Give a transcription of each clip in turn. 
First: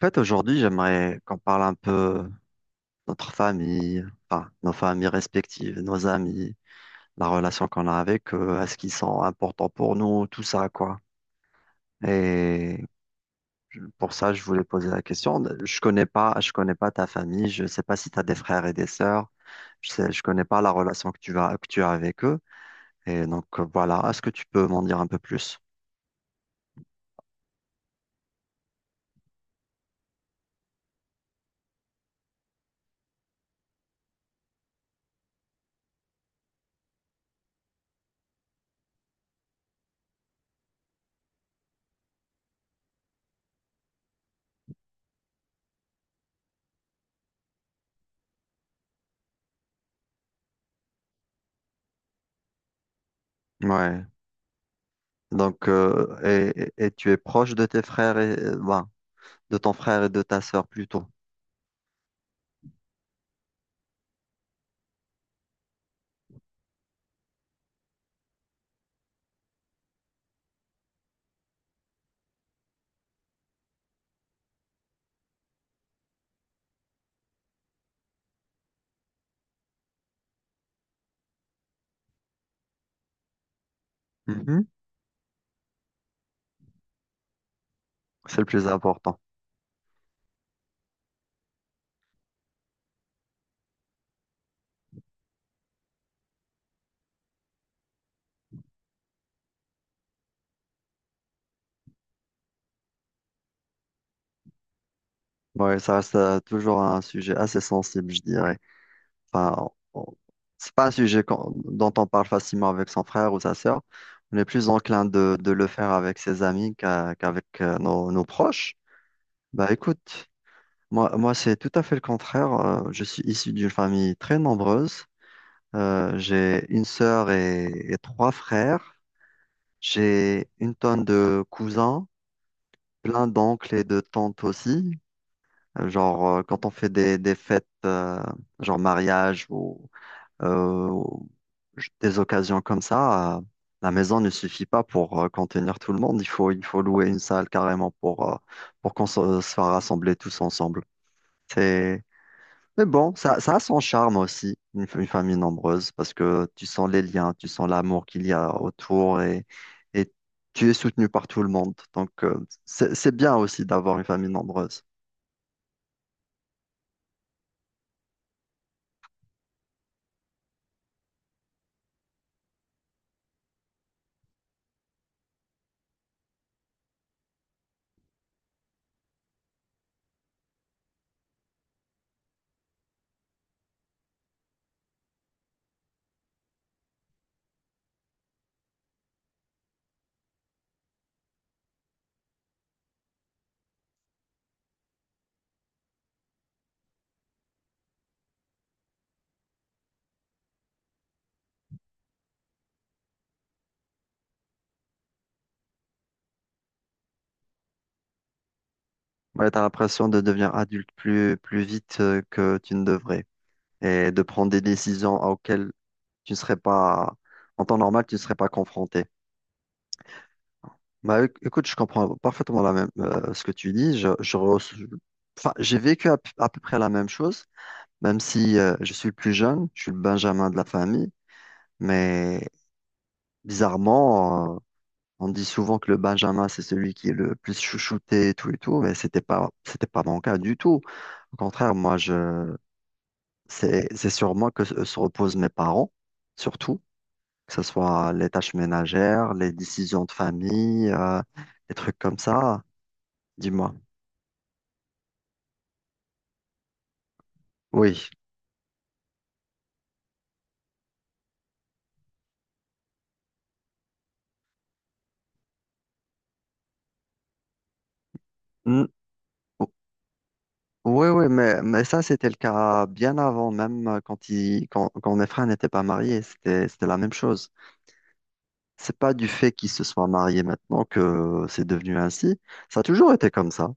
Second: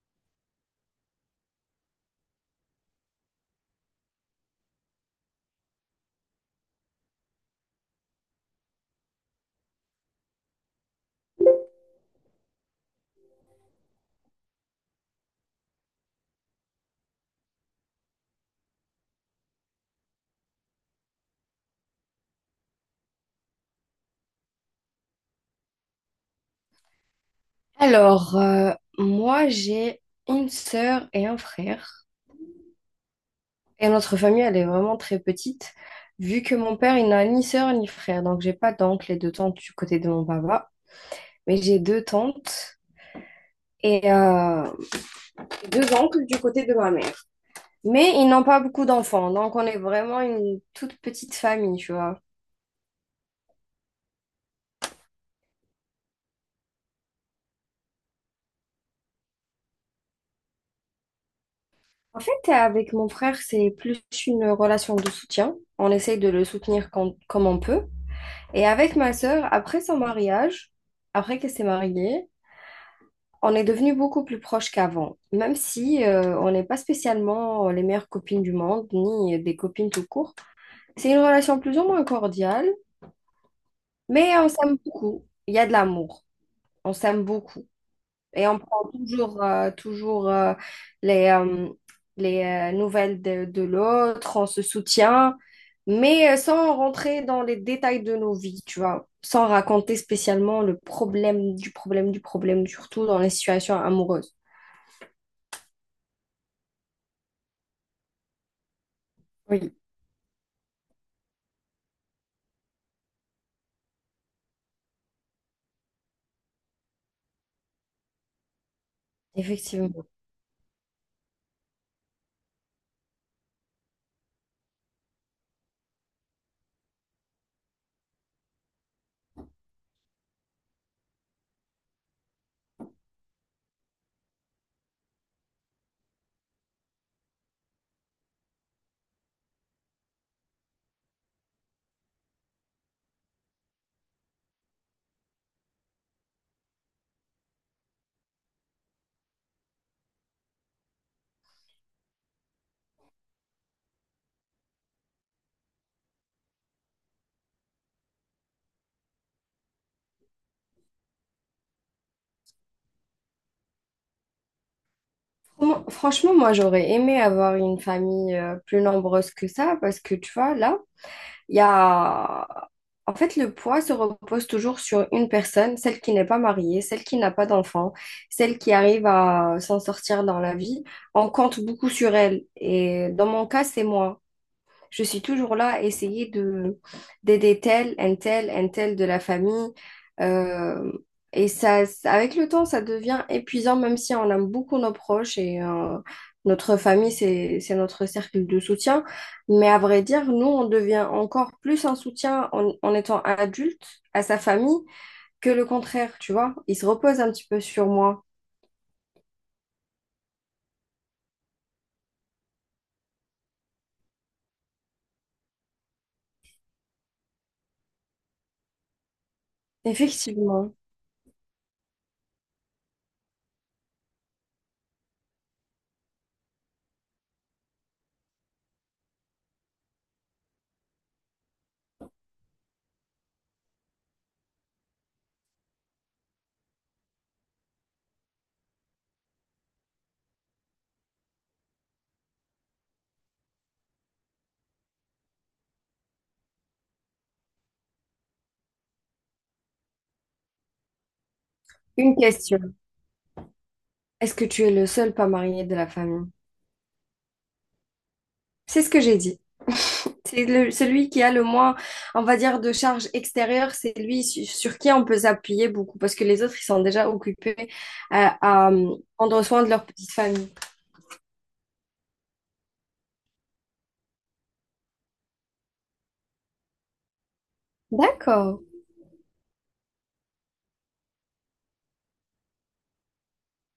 En fait, aujourd'hui, j'aimerais qu'on parle un peu de notre famille, enfin, nos familles respectives, nos amis, la relation qu'on a avec eux, est-ce qu'ils sont importants pour nous, tout ça, quoi. Et pour ça, je voulais poser la question. Je connais pas ta famille, je sais pas si tu as des frères et des sœurs, je connais pas la relation que tu as avec eux. Et donc, voilà, est-ce que tu peux m'en dire un peu plus? Alors, moi, j'ai une sœur et un frère. Et notre famille, elle est vraiment très petite, vu que mon père, il n'a ni sœur ni frère. Donc, j'ai pas d'oncle et de tante du côté de mon papa, mais j'ai deux tantes et deux oncles du côté de ma mère. Mais ils n'ont pas beaucoup d'enfants, donc on est vraiment une toute petite famille, tu vois. Ouais. Donc, et tu es proche de tes frères , euh, ben, de ton frère et de ta sœur plutôt. En fait, avec mon frère, c'est plus une relation de soutien. On essaye de le soutenir comme on peut. Et avec ma sœur, après son mariage, après qu'elle s'est mariée, on est devenus beaucoup plus proches qu'avant, même si on n'est pas spécialement les meilleures copines du monde, ni des copines tout court. C'est une relation plus ou moins cordiale, mais on Mhm. s'aime beaucoup. Il y a de l'amour. On s'aime beaucoup. C'est le Et on plus prend important. toujours, toujours les, euh, les nouvelles de l'autre, on se soutient, mais sans rentrer dans les détails de nos vies, tu vois, sans raconter spécialement le problème du problème, surtout dans les situations amoureuses. Ouais, ça reste toujours un sujet assez sensible, je dirais. Enfin, Oui. on- c'est pas un sujet dont on parle facilement avec son frère ou sa sœur. On est plus enclin de le faire avec ses amis qu'avec nos proches. Bah Effectivement. écoute. Moi, c'est tout à fait le contraire. Je suis issu d'une famille très nombreuse. J'ai une sœur et trois frères. J'ai une tonne de cousins, plein d'oncles et de tantes aussi. Genre, quand on fait des fêtes, genre mariage ou des occasions comme ça, la maison ne suffit pas pour contenir tout le monde. Il faut louer une salle carrément pour qu'on se fasse rassembler tous ensemble. Mais bon, ça a son charme aussi, une famille nombreuse, parce que tu sens les liens, tu sens l'amour qu'il y a autour et tu es soutenu par tout le monde. Donc, c'est bien aussi d'avoir une famille nombreuse. Franchement, moi, j'aurais aimé avoir une famille plus nombreuse que ça, parce que, tu vois, là, Il y a... En fait, le poids se repose toujours sur une personne, celle qui n'est pas mariée, celle qui n'a pas d'enfant, celle qui arrive à s'en sortir dans la vie. On compte beaucoup sur elle. Et dans mon cas, c'est moi. Je suis toujours là à essayer de d'aider tel, un tel de la famille. Euh, Avec le temps, ça devient épuisant, même si on aime beaucoup nos proches et notre famille, c'est notre cercle de soutien. Mais à vrai dire, nous, on devient encore plus un soutien en étant adulte à sa famille que le contraire, tu vois. Il se repose un petit peu sur moi. Ouais, tu as l'impression de devenir adulte plus vite que tu ne devrais et de prendre des décisions auxquelles tu ne serais pas, en temps normal, tu ne serais pas confronté. Effectivement. Bah, écoute, je comprends parfaitement la même, ce que tu dis. Enfin, j'ai vécu à à peu près la même chose. Même si je suis le plus jeune, je suis le Benjamin de la famille, mais bizarrement, on dit souvent que le Benjamin, c'est celui qui est le plus chouchouté et tout, mais c'était pas mon cas du tout. Au contraire, c'est sur moi que se reposent mes parents, surtout, que ce soit les tâches ménagères, les décisions de famille, des trucs Une comme ça. question. Dis-moi. Est-ce que tu es le seul pas marié de la famille? Oui. C'est ce que j'ai dit. Celui qui a le moins, on va dire, de charge extérieure, c'est sur qui on peut s'appuyer beaucoup parce que les autres, ils sont déjà occupés à, à, Mm. euh, prendre soin de leur petite famille. Oui, oui, mais ça, c'était le cas bien avant, même quand mes frères n'étaient pas mariés, c'était la même chose. D'accord, C'est pas du fait qu'ils se soient mariés maintenant que c'est devenu ainsi. Ça a toujours été comme ça.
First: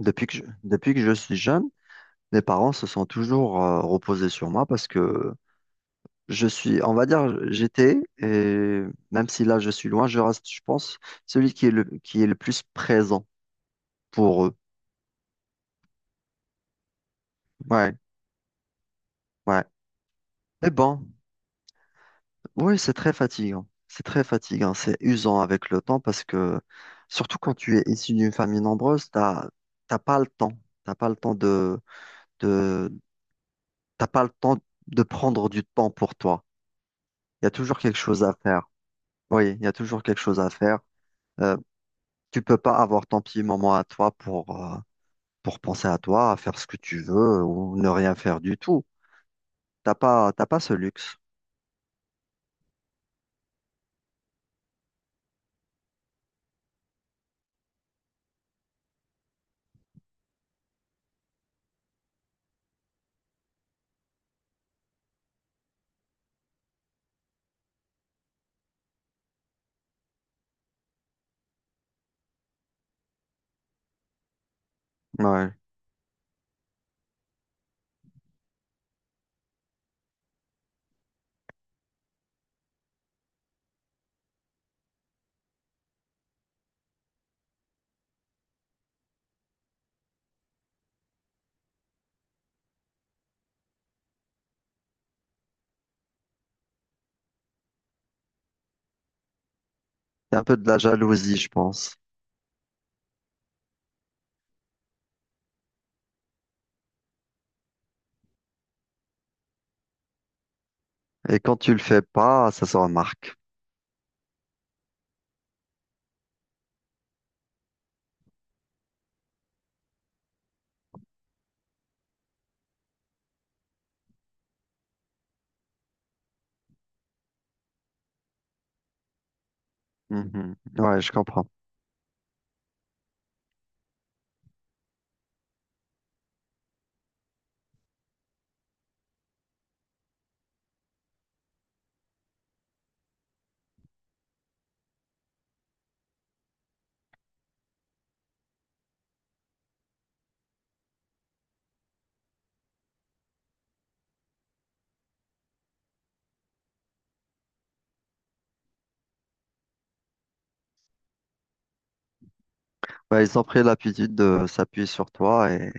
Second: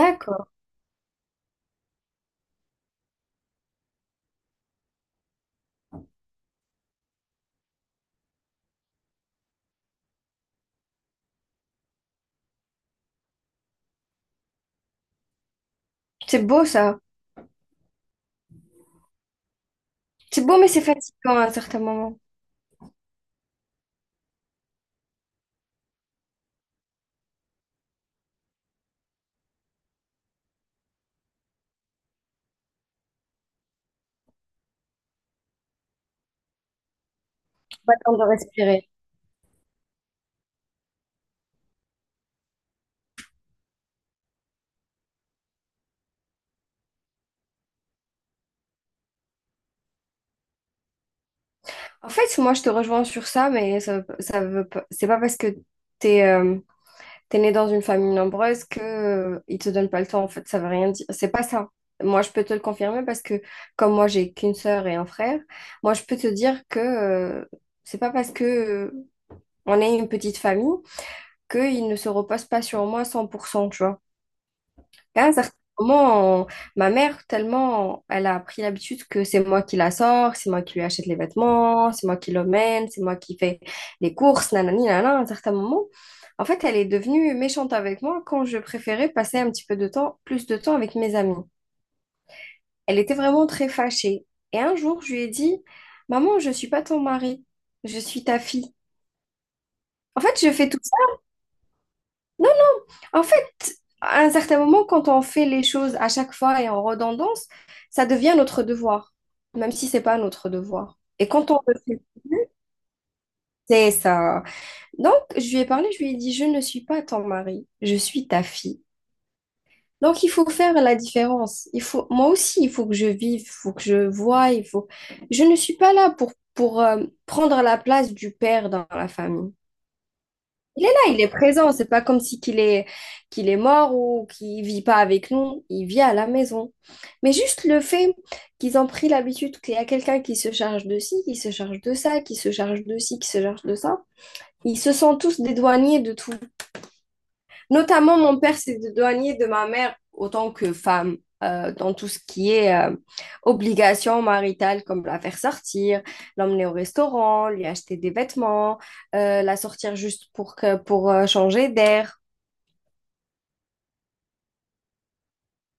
Depuis que je suis jeune, mes parents se sont toujours reposés sur moi parce que je suis, on va dire, j'étais, et même si là je suis loin, je reste, je pense, celui qui est qui est le plus présent pour eux. C'est beau ça. Ouais, ouais. C'est beau, mais Mais c'est bon. fatigant à un certain moment. Oui, c'est très fatigant. C'est très fatigant. C'est usant avec le temps parce que, surtout quand tu es issu d'une famille nombreuse, t'as pas le temps. T'as pas le temps de, t'as pas le temps de prendre du temps pour toi. Il y a toujours Pas quelque le temps chose de à faire. respirer. Oui, il y a toujours quelque chose à faire. Euh, Tu peux pas avoir ton petit moment à toi pour penser à toi, à faire ce que tu veux ou ne rien faire du tout. T'as pas ce luxe. En fait, moi, je te rejoins sur ça, mais ça veut pas, c'est pas parce que t'es, t'es né dans une famille nombreuse que ils te donnent pas le temps, en fait, ça veut rien dire, c'est pas ça. Moi, je peux te le confirmer parce que, comme moi, j'ai qu'une sœur et un frère, moi je peux te dire que c'est pas parce que on est une petite famille qu'ils ne se reposent pas sur moi 100% tu vois. À un certain Ouais. moment, ma mère, tellement, elle a pris l'habitude que c'est moi qui la sors, c'est moi qui lui achète les vêtements, c'est moi qui l'emmène, c'est moi qui fais les courses, nanani, nanana. À un certain moment, en fait, elle est devenue méchante avec moi quand je préférais passer un petit peu de temps, plus de temps avec mes amis. Elle était vraiment très fâchée. Et un jour, je lui ai dit, Maman, je suis pas ton mari, je suis ta fille. En C'est fait, un je peu de fais la tout ça. jalousie, je pense. En fait, à un certain moment, quand on fait les choses à chaque fois et en redondance, ça devient notre devoir, même si c'est pas notre devoir. Et Et quand quand on tu le le fais fait plus, pas, ça se remarque. c'est ça. Donc, je lui ai parlé, je lui ai dit, je ne suis pas ton mari, je suis ta fille. Donc, il faut faire la différence. Il faut, moi aussi, il faut que je vive, il faut que je voie, il faut. Je ne suis pas là pour prendre la place du père dans la famille. Mhm. Il est Ouais, je là, il est comprends. présent. C'est pas comme si qu'il est mort ou qu'il vit pas avec nous. Il vit à la maison. Mais juste le fait qu'ils ont pris l'habitude qu'il y a quelqu'un qui se charge de ci, qui se charge de ça, qui se charge de ci, qui se charge de ça, ils se sont tous dédouanés de tout. Notamment, mon père s'est éloigné de ma mère autant que femme dans tout ce qui est obligations maritales, comme la faire sortir, l'emmener au restaurant, lui acheter des vêtements, la sortir juste pour changer d'air. Bah, ils ont pris l'habitude de s'appuyer sur toi et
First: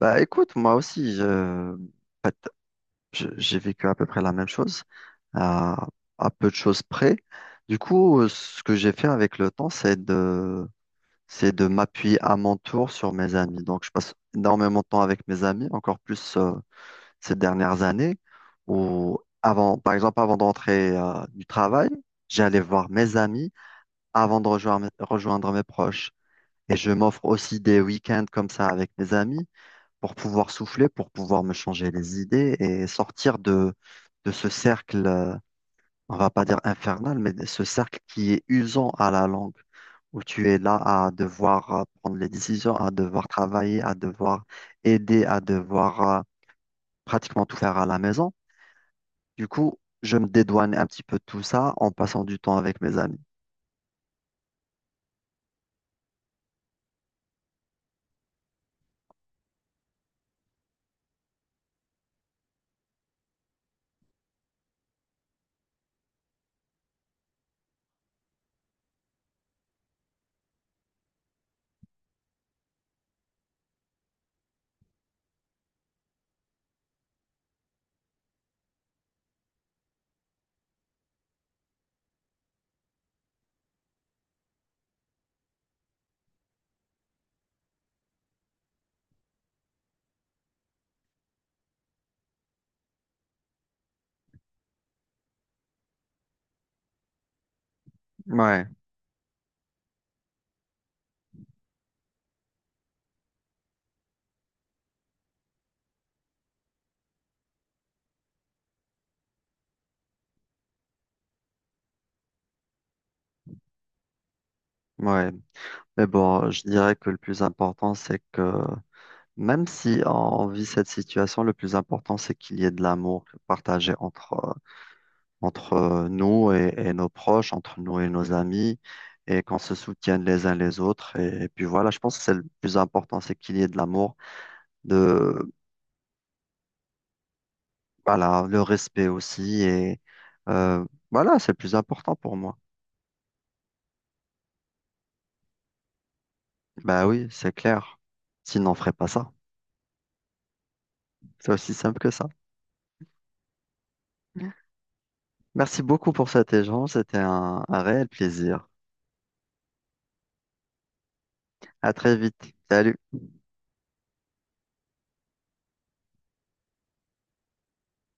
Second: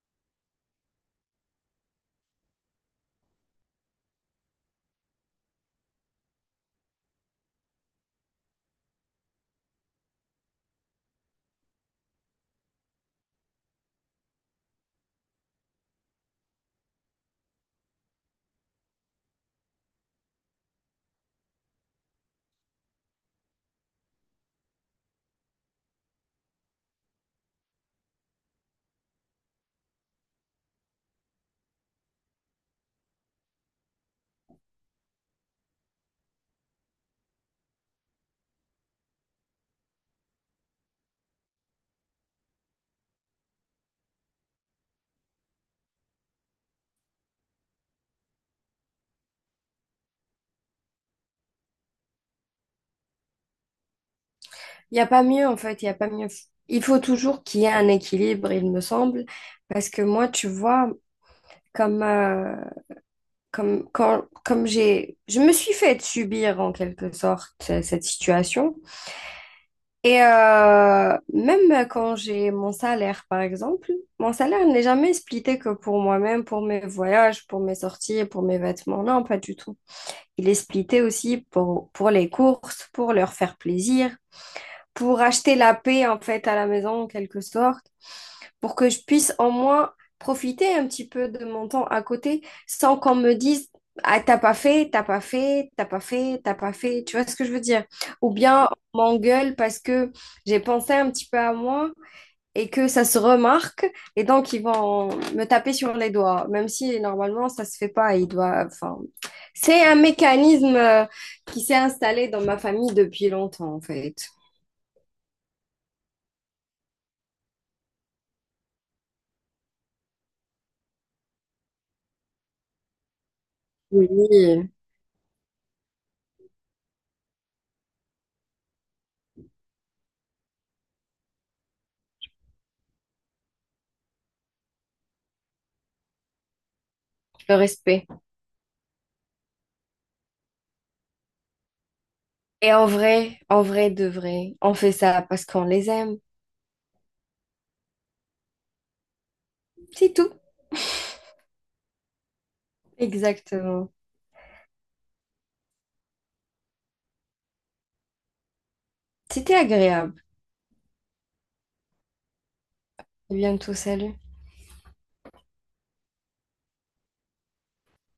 bah écoute, moi aussi, je... en fait, j'ai vécu à peu près la même chose, à... à peu de choses près. Du coup, ce que j'ai fait avec le temps, c'est de m'appuyer à mon tour sur mes amis. Donc, je passe énormément de temps avec mes amis, encore plus ces dernières années, où avant, par exemple, avant d'entrer du travail, j'allais voir mes amis avant de rejoindre mes proches. Et je m'offre aussi des week-ends comme ça avec mes amis pour pouvoir souffler, pour pouvoir me changer les idées et sortir de ce cercle, on va pas dire infernal, mais de ce cercle qui est usant à la langue, où tu es là à devoir prendre les décisions, à devoir travailler, à devoir aider, à devoir pratiquement tout faire à la maison. Du coup, je me dédouane un petit peu de tout ça en passant du temps avec mes amis. Il n'y a pas mieux, en fait, il n'y a pas mieux. Il faut toujours qu'il y ait un équilibre, il me semble, parce que moi, tu vois, comme comme, quand, comme j'ai, je me suis fait subir en quelque sorte cette situation. Et même quand j'ai mon salaire, par exemple, mon salaire n'est jamais splitté que pour moi-même, pour mes voyages, pour mes sorties, pour mes vêtements. Non, pas du tout. Il est splitté aussi pour les courses, pour leur faire plaisir, pour acheter la paix en fait à la maison en quelque sorte pour que je puisse au moins profiter un petit peu de mon temps à côté sans qu'on me dise, ah, t'as pas fait, t'as pas fait, t'as pas fait, t'as pas fait, tu vois ce que je veux dire? Ou Ouais, bien on m'engueule parce que j'ai pensé un petit peu à moi et que ça se remarque et donc ils vont me taper sur les doigts, même si normalement ça se fait pas, ils doivent, enfin, c'est un mécanisme qui s'est installé dans ma famille depuis longtemps en fait. ouais. Mais bon, je dirais que le plus important, c'est que même si on vit cette situation, le plus important, c'est qu'il y ait de l'amour partagé entre, Oui, nous et nos proches, entre nous et nos amis, et qu'on se soutienne les uns les autres. Et puis voilà, je pense que c'est le plus important, c'est qu'il y ait de l'amour, de, le respect. voilà, le respect aussi. Et euh, voilà, c'est le plus important pour moi. Et en vrai de vrai, on fait ça parce qu'on les aime. Ben oui, c'est clair. Sinon, on ferait pas ça. C'est tout. C'est aussi simple que ça. Exactement. Merci beaucoup pour cet échange. C'était un réel plaisir. C'était agréable. À très vite. Salut. À bientôt, salut.